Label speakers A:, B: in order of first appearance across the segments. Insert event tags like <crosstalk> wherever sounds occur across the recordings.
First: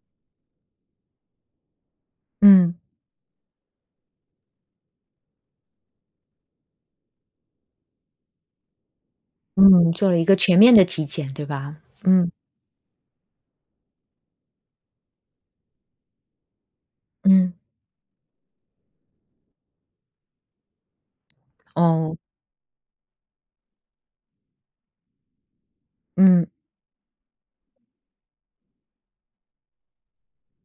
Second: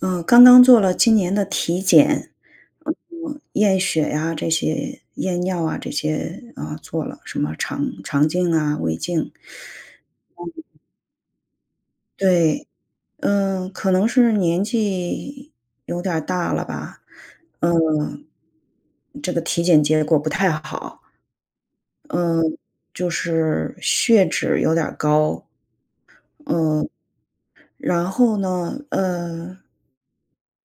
A: 呃，刚刚做了今年的体检，
B: 嗯。
A: 嗯，验血呀这些，验尿啊这些，呃，做了什么肠肠镜啊，胃镜。
B: 嗯，做了一个全面
A: 嗯。
B: 的体检，对吧？嗯
A: 对，嗯，可能是年纪有点儿大了吧，
B: 嗯。
A: 嗯，这个体检结果不太好。
B: 哦。
A: 嗯，就是血脂有点儿高。
B: 嗯。
A: 嗯，然后呢，呃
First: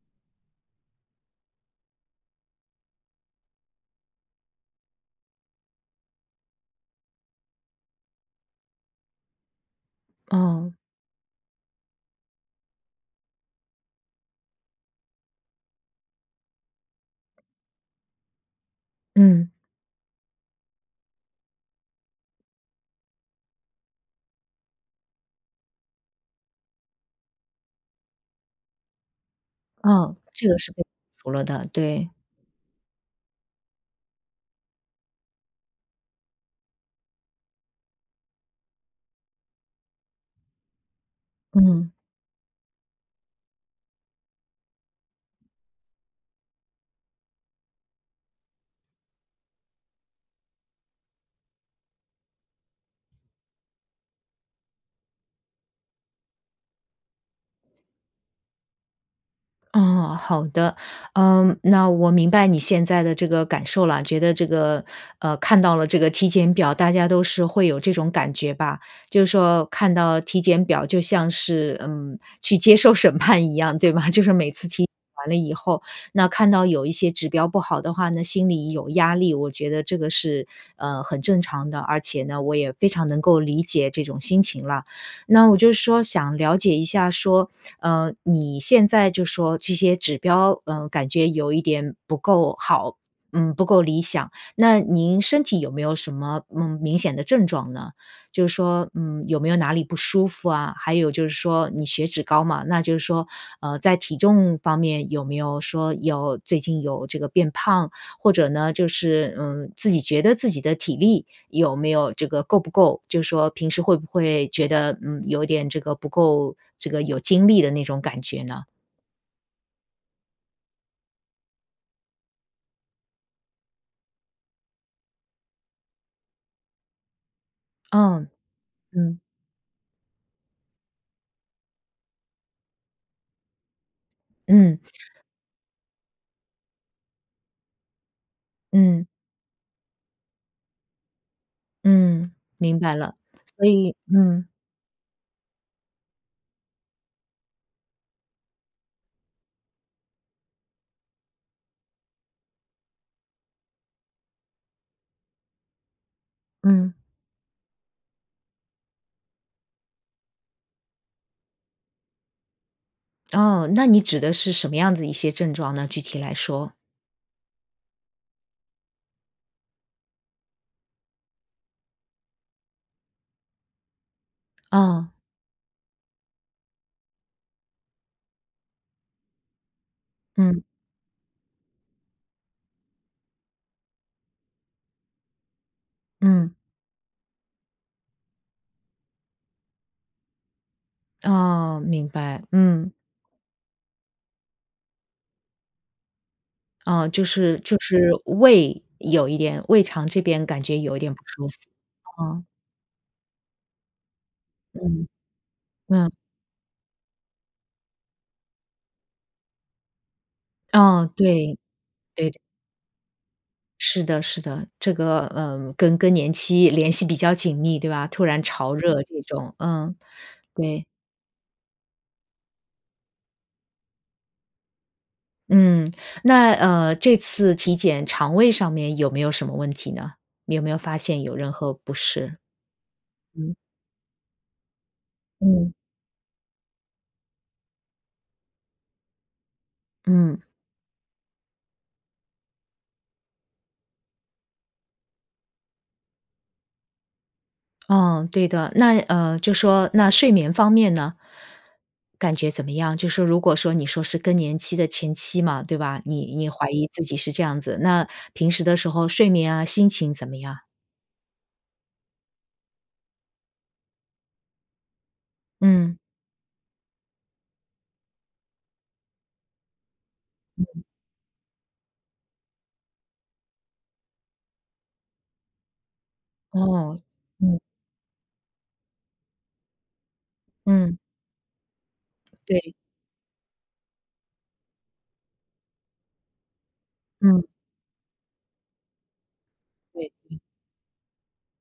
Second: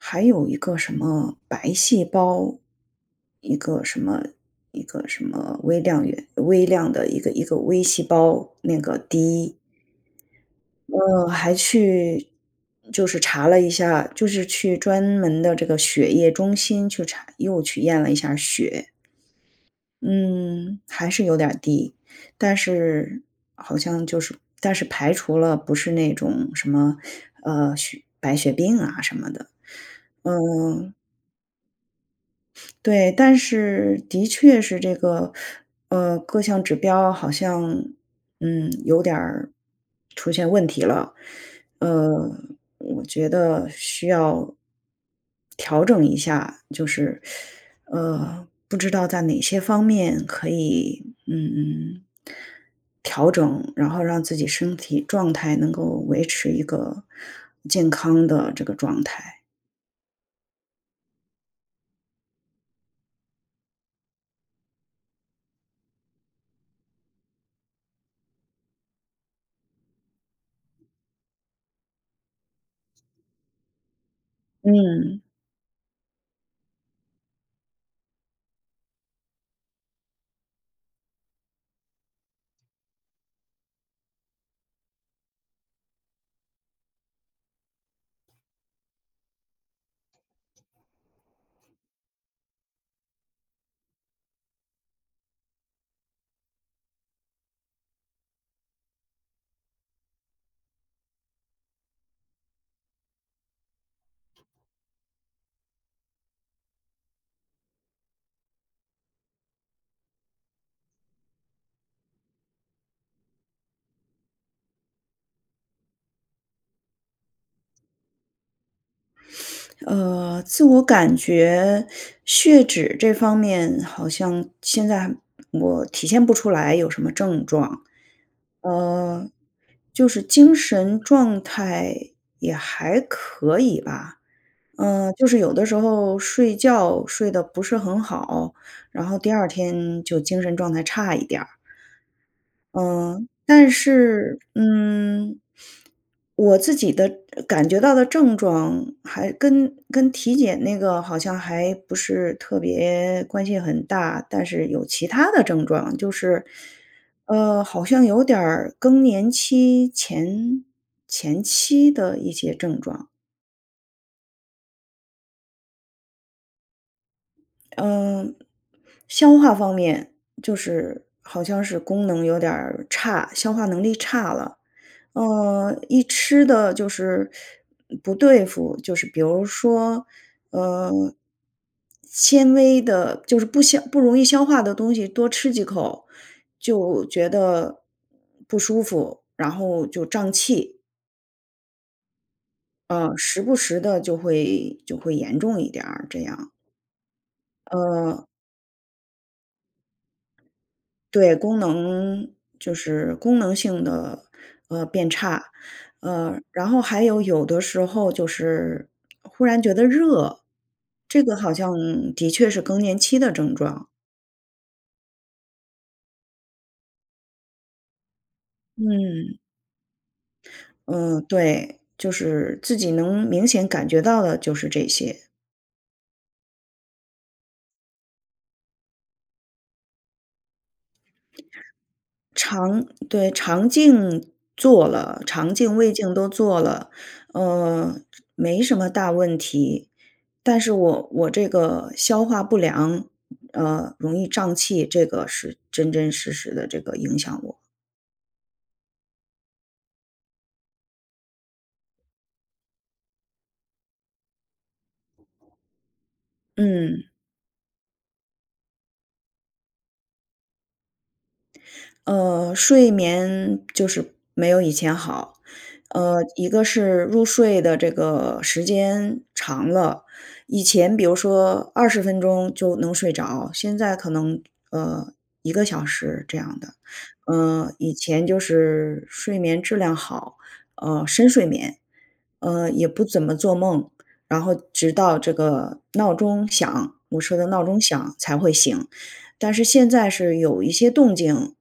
A: 还有一个什么白细胞，一个什么一个什么微量元微量的一个一个微细胞，那个低。
B: 哦。
A: 嗯，还去就是查了一下，就是去专门的这个血液中心去查又去验了一下血。
B: 嗯。
A: 嗯，还是有点低。但是，好像就是但是排除了不是那种什么，<sucks teeth> 呃，血白血病啊什么的，
B: 啊，这个是被排
A: 嗯。
B: 除了的，对。
A: 对，但是，的确是这个呃，各项指标好像，嗯，有点儿出现问题了。
B: 嗯。
A: 呃，我觉得需要调整一下，就是 <sucks teeth> 呃，不知道在哪些方面可以，嗯，调整，然后让自己身体状态，能够维持一个健康的这个状态。
B: 哦，好的。呃，那我明白你现在的这个感受了。觉得这个呃，看到了这个体检表，大家都是会有这种感觉吧。就是说，看到体检表就像是，嗯，去接受审判一样，对吧？就是每次体检
A: 嗯。
B: 完了以后，那看到有一些指标不好的话呢，心里有压力，我觉得这个是，呃，很正常的。而且呢，我也非常能够理解这种心情了。那我是就说想了解一下说，呃，你现在就说这些指标，呃，感觉有一点不够好，嗯，不够理想，那您身体有没有什么，嗯，明显的症状呢？就是说，嗯，有没有哪里不舒服啊？还有就是说，你血脂高嘛，那就是说，呃，在体重方面有没有说要最近有这个变胖，或者呢就是嗯，自己觉得自己的体力，有没有这个够不够就是说平时会不会觉得，嗯，有点这个不够这个有精力的那种感觉呢？
A: <sniffs> 呃，自我感觉血脂这方面好像现在我体现不出来有什么症状。
B: 呃，嗯。
A: 呃，就是精神状态也还可以吧，
B: 嗯。
A: 嗯，就是有的时候睡觉睡得不是很好，然
B: 嗯
A: 后第2天就精神状态差一点儿。
B: 嗯，明白了。
A: 嗯，
B: 所
A: 但
B: 以
A: 是，
B: 嗯。
A: 嗯，<sniffs> 我自己的感觉到的症状还跟跟体检那个好像还不是特别关系很大，但是有其它的症状。就是，
B: 嗯。
A: 呃，好像有点儿更年期前前期的一些症状。
B: 哦，那你指的是什么样的一些症状呢，具体来说？
A: 嗯，消化方面就是好像是功能有点儿差，消化能力差了，
B: 呃。
A: 呃，一吃得就是不对付就是比如说，
B: 嗯。
A: 呃，纤维的就是不消不容易消化的东西多吃几口
B: 嗯。
A: 就觉得不舒服，然后就胀气。
B: 哦，明白，嗯。
A: 嗯，时不时地就会就会严重一点儿，这样。
B: 啊，就是就是
A: 嗯。
B: 胃有一点胃肠这边感觉有一点不
A: 对，
B: 舒服，
A: 功能
B: 啊。
A: 就是功能性的，呃，
B: 嗯，
A: 变差。
B: 嗯。
A: 呃，然后还有有的时候，就是忽然觉得热，
B: 嗯，
A: 这个好
B: 对，
A: 像的
B: 对。
A: 确是更年期的症状。
B: 是的是的，这个，呃，跟更年期联系比较紧密，对吧，突然潮热这
A: 嗯。
B: 种，嗯，对。
A: 嗯，对，就是自己能明显感觉到的，就是这些。
B: 嗯，那，呃，这次体检肠胃上面，有没有什么问题呢？你有没有发现有任何不适？
A: 肠对，
B: 嗯。
A: 肠镜做了，肠
B: 嗯。
A: 镜、胃镜都做了，呃，这没什么大问题，
B: 嗯。
A: 但是我我这个消化不良，呃，容易胀气，这个是真真实实的这个影响我。
B: 嗯，对的，那呃，就说那睡眠方面呢？感觉怎么样？就说如果说，你说是更年期的前期嘛，对吧？你你怀疑自
A: 嗯。
B: 己是这样子，那平时的时候睡眠啊，心情怎么样？
A: 呃，睡眠就是没有以前好，
B: 嗯。
A: 呃，一个是入睡的这个时间长了，以
B: 嗯嗯。
A: 前比如说20分钟就能睡着，现在可能，呃，1个小时这样的。
B: 哦，嗯。
A: 呃，以前就是睡眠质量好，
B: 嗯。
A: 呃，深睡眠，呃，
B: 对。
A: 也不怎么做梦，然后直到这个闹钟响，我设
B: 嗯。
A: 的闹钟响才会醒，但是现在
B: 对，
A: 是
B: 嗯。
A: 有一些动静，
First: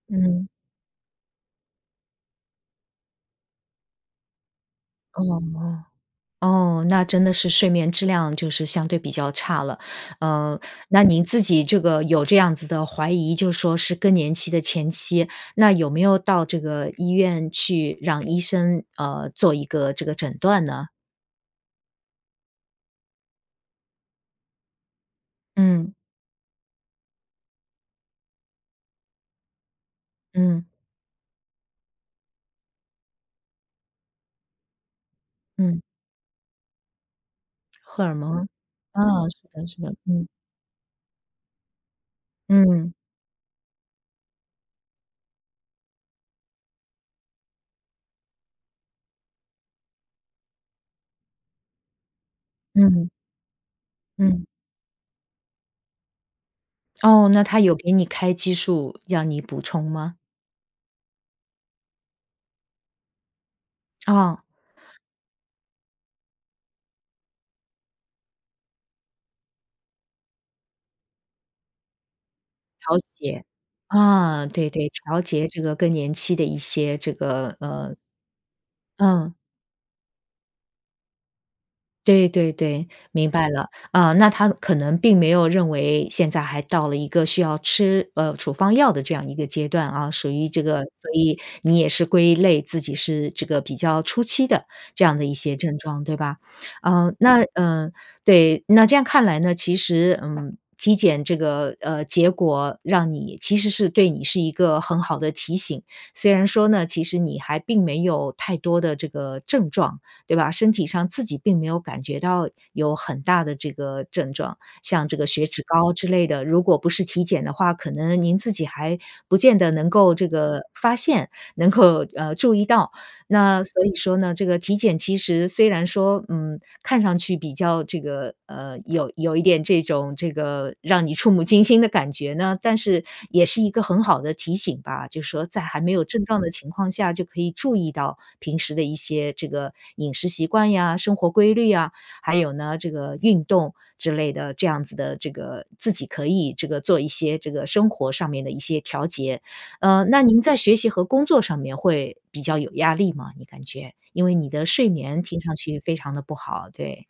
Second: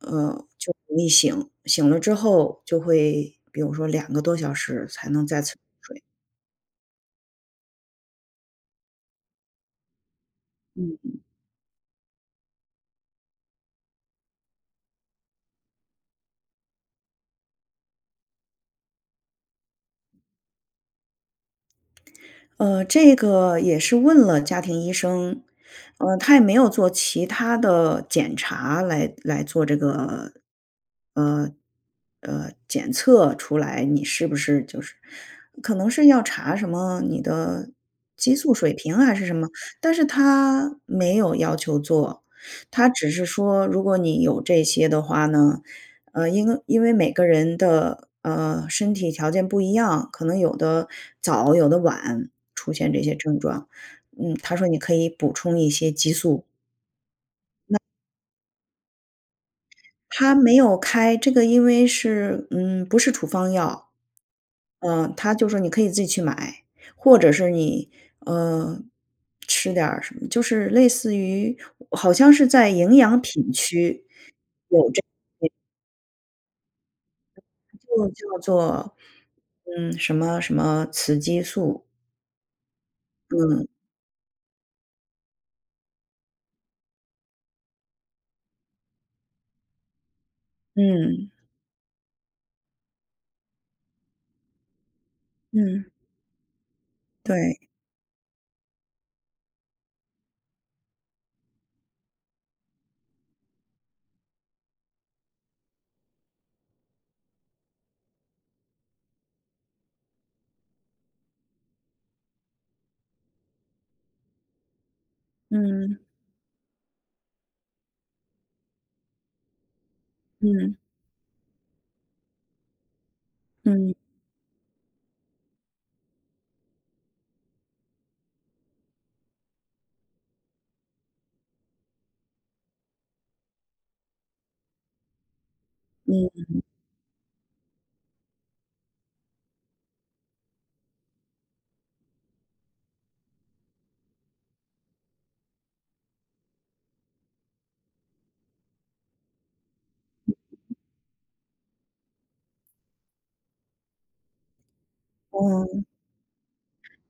A: 呃，
B: 嗯。
A: 就容易醒，醒了之后就会比如说2个多小时才
B: 哦
A: 能再次入
B: 哦。
A: 睡。
B: 哦，那真的是睡眠质量就是相对比较差了。呃，
A: 嗯
B: 那您
A: 嗯。
B: 自己这个有这样子的怀疑就说是更年期的前期，那有没有到这个医院去让医生，呃，做一个这个诊断呢？
A: 呃，这个也是问了家庭医生，
B: 嗯。
A: 呃，他也没有做其它的检查来来做这个，
B: 嗯。
A: 呃呃，检测出来你是不是就是可
B: 嗯。
A: 能是要查什么你的
B: 荷尔
A: 激
B: 蒙？
A: 素水平
B: 啊，
A: 啊还是什么。
B: 是的是
A: 但
B: 的，
A: 是
B: 嗯。
A: 他没有要求做，他
B: 嗯。
A: 只是说如果你有这些的话呢，呃，因为因为每个人的，呃，身体条件不一样，可能有的早、有的晚出现这
B: 嗯。
A: 些症状，嗯，
B: 嗯。
A: 他说你可以补充一些激素。
B: 哦，那他有
A: 那
B: 给你开激素要你补充吗？
A: 他没有开，这个因为是，嗯，不是处方药。
B: 哦。
A: 呃，他就说你可以自己去买，或者是你，呃，吃点儿什么就是类似于好像是在营
B: 调
A: 养
B: 节，
A: 品区
B: 啊，对对，
A: 有这
B: 调节
A: 个
B: 这个更年期的一些这个，呃
A: 就叫做
B: 嗯。
A: 嗯，什么什么雌激素。
B: 对对对，明白
A: 嗯。
B: 了，呃，那他可能并没有认为现在还到了一个需要吃，呃，处方药的这样一个阶段啊，属于这个所
A: 嗯。
B: 以你也是归类自己是这个比较初期的这样的一些症
A: 嗯。
B: 状，对吧？呃，那
A: 对。
B: 呃，对，那这样看来呢，其实，嗯，体检这个，呃，结果让你其实是对你是一个很好的提醒，虽然说呢，其实你还并没有太多的这个症状，对吧，身体上自己并没有感觉到有很大的这个症状，像这个血脂高
A: 嗯。
B: 之类的，如果不是体检的话，可能您自己还不见得能够这个
A: 嗯。
B: 发现，能够，呃，注意到。那所
A: 嗯。
B: 以说呢，这个体检其实虽然说，嗯，看上去比较这个，呃，有有一点这种这个让你触目惊心的感觉呢，但是也是一个很好的提醒吧，就是说在还没有症状的
A: 嗯。
B: 情况下就可以注意到平时的一些这个饮食习惯呀、生活规律啊，还有呢这个运动之类的这样子的这个，自己可以这个做一些这个生活上面的一些调节。呃，那您在学习和工作上面会比较有压力吗？你感觉，因为你的睡眠听上去
A: 哦。
B: 非常的不好，对。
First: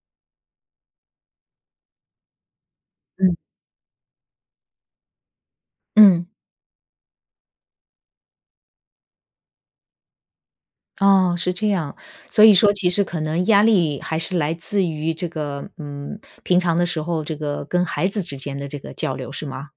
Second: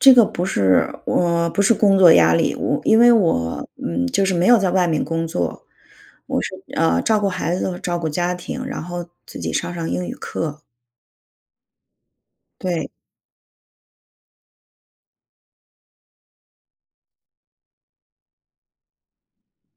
A: 这个不是我，不是工作压力。我因为
B: 嗯。
A: 我，嗯，就是没有在外面工作，
B: 嗯。
A: 我是，呃，照顾孩子和照顾家庭，然后自己上上英语课。
B: 哦，是这样。所以说其
A: 对。
B: 实可能压力还是来自于这个，嗯，平常的时候这个跟孩子之间的这个交流是吗？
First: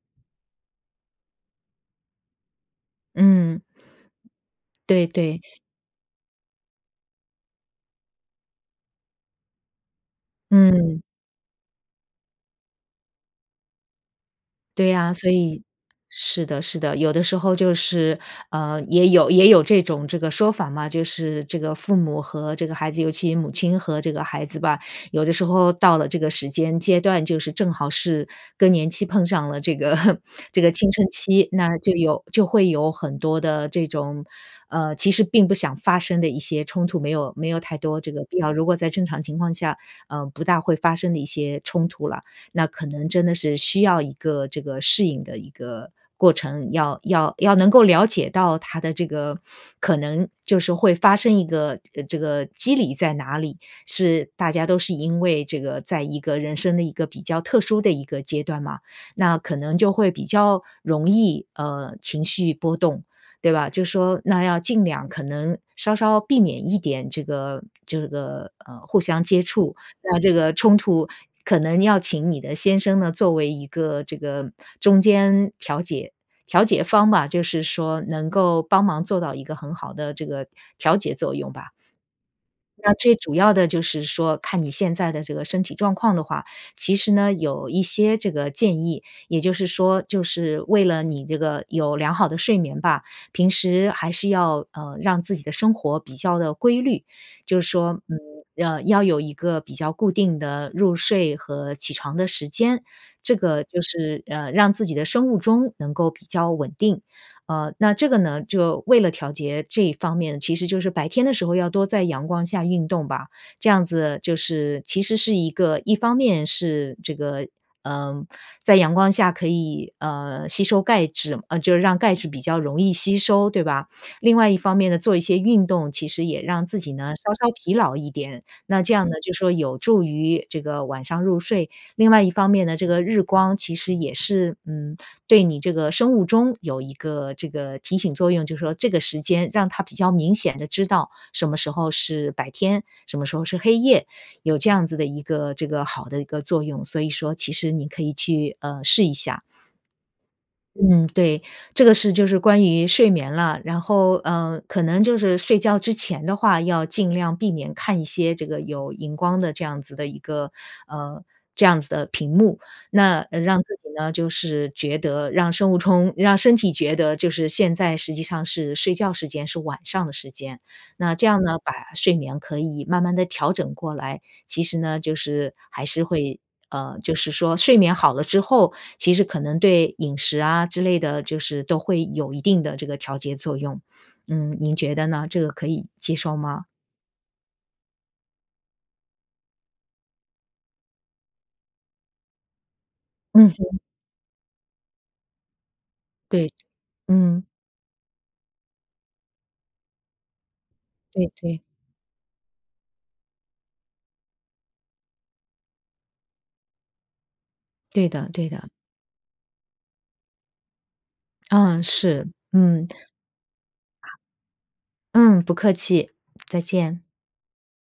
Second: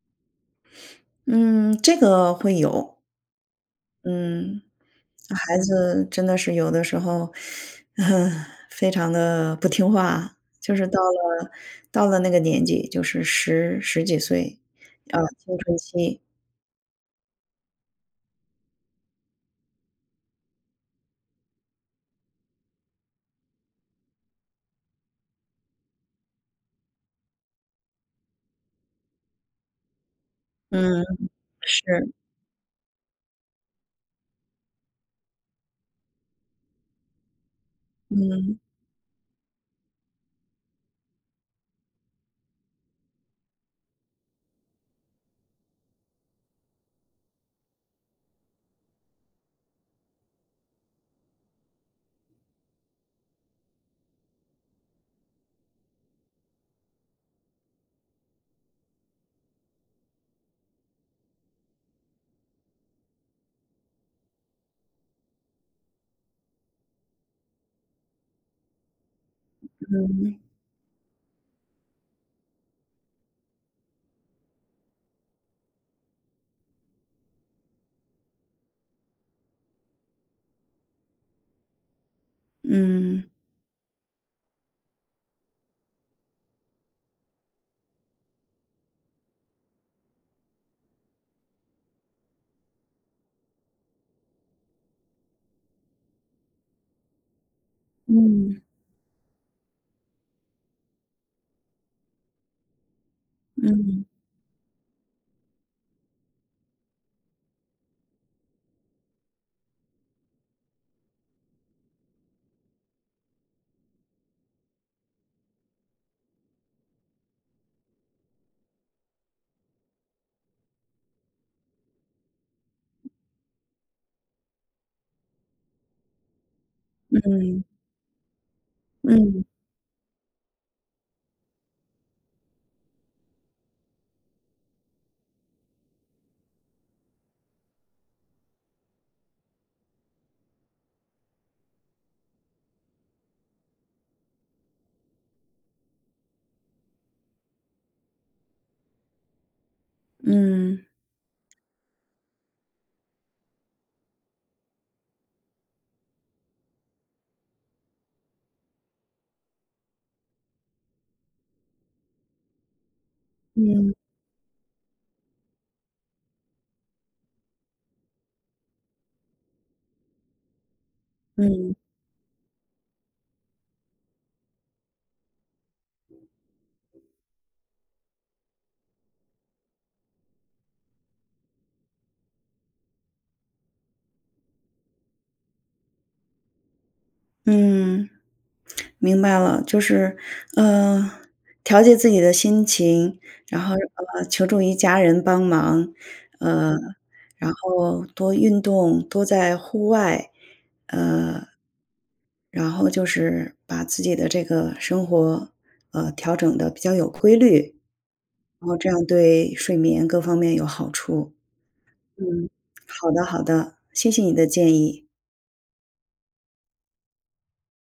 A: 嗯，这个会有。
B: 嗯。
A: 嗯。
B: 对对。
A: 孩子真的是有的时候，<sucks teeth> <laughs> 非常地不听话。就是
B: 嗯。
A: 到了到了那个年纪就是10、10几岁，
B: 对啊，
A: 呃，
B: 所
A: 青
B: 以
A: 春期。
B: 是的是的。有的时候就是，呃，也有也有这种这个说法嘛，就是这个父母和这个孩子尤其母亲和这个孩子吧，有的时候到了这个时间阶段，就是正好是更年期碰上了这个 <laughs> 这个青
A: 嗯，
B: 春期，那就
A: 是。
B: 有就会有很多的这种，呃，其实并不想发生的一些冲突没有没有太多这个必要，
A: 嗯。
B: 如果在正常情况下，呃，不大会发生的一些冲突啦。那可能真的是需要一个这个适应的一个过程。要要要能够了解到他的这个，可能就是会发生一个呃，这个机理在哪里，是大家都是因为这个在一个人生的一个比较特殊的一个阶段嘛，那可能就会比较容易，呃，情绪波动。对吧，就说那要尽量可能稍稍避免一点这个这个，呃，互相接触，那这
A: 嗯。
B: 个冲突可能要请你的先生呢作为一个这个，呃，中间调解调解方吧，就是说能够帮忙做到一个很好的这个调节作用吧。那最
A: 嗯。
B: 主要的就是说看你现在的这个身体状况的话，其实呢，有一些这个建议，也就是说就是为了你这个有良好的睡眠吧，平时还是要，嗯，让自己的生活比较的规律。就是说，嗯，
A: 嗯。
B: 呃，要有一个比较固定的入睡和起床的时间。这个就
A: 嗯。
B: 是，呃，让自己的生物钟能够比较稳定。呃，那这个呢，就为了调节这方面，其实就是白天的时候要多在阳光下运动吧，这样子就是其实是一个一方面是这个，呃，在阳光下可以，呃，吸收钙质嗯，就是让钙质比较容易吸收，对吧？另外一方面呢，做一些运动其实也让自己呢稍稍
A: 嗯。
B: 疲劳一点，那这样呢就
A: 嗯。
B: 说有助于这个晚上入睡。另外一方面呢，这个日光其实也是，嗯，对你这个生物钟有一个这个提醒作用，就是说这个时间让它比较明显的知道什么时候是白天，什么时候是黑夜，有这样子的一个这个好的一个作用，所以说其实你可以去，呃，试一下。
A: 嗯。
B: 嗯，对。这个是就是关于睡眠了，然后，呃，可能就是睡觉之前的话，要尽量避免看一些这个有荧光的这样子的一个，呃这样子的屏幕。那，呃，让自己
A: 嗯。
B: 呢就是觉得让生物钟让身体觉得就是现在实际上是睡觉时间，是晚上的时间。那这样呢，把
A: 嗯。
B: 睡眠可以慢慢的调整过来，其实呢，就是还是会呃，就是说睡眠好了之后，其实可能对饮食啊之类的，就是都会有一定的这个调节作用。嗯，您觉得呢？这个可以接受吗？
A: 嗯。明白了，就是，呃，调节自己的心情，
B: 嗯
A: 然后，
B: 哼。
A: 呃，求助于家人帮忙，
B: 对，
A: 呃，
B: 嗯。
A: 然后多运动，多在户外，
B: 对对。
A: 呃，然后就是把自己的这个生活，呃，调整的比较有规律。
B: 对的对
A: 然
B: 的。
A: 后这样对睡眠各方面有好处。
B: 嗯，是，
A: 嗯，
B: 嗯。
A: 好的好的，谢谢你的建议。
B: 嗯，不客气，再见。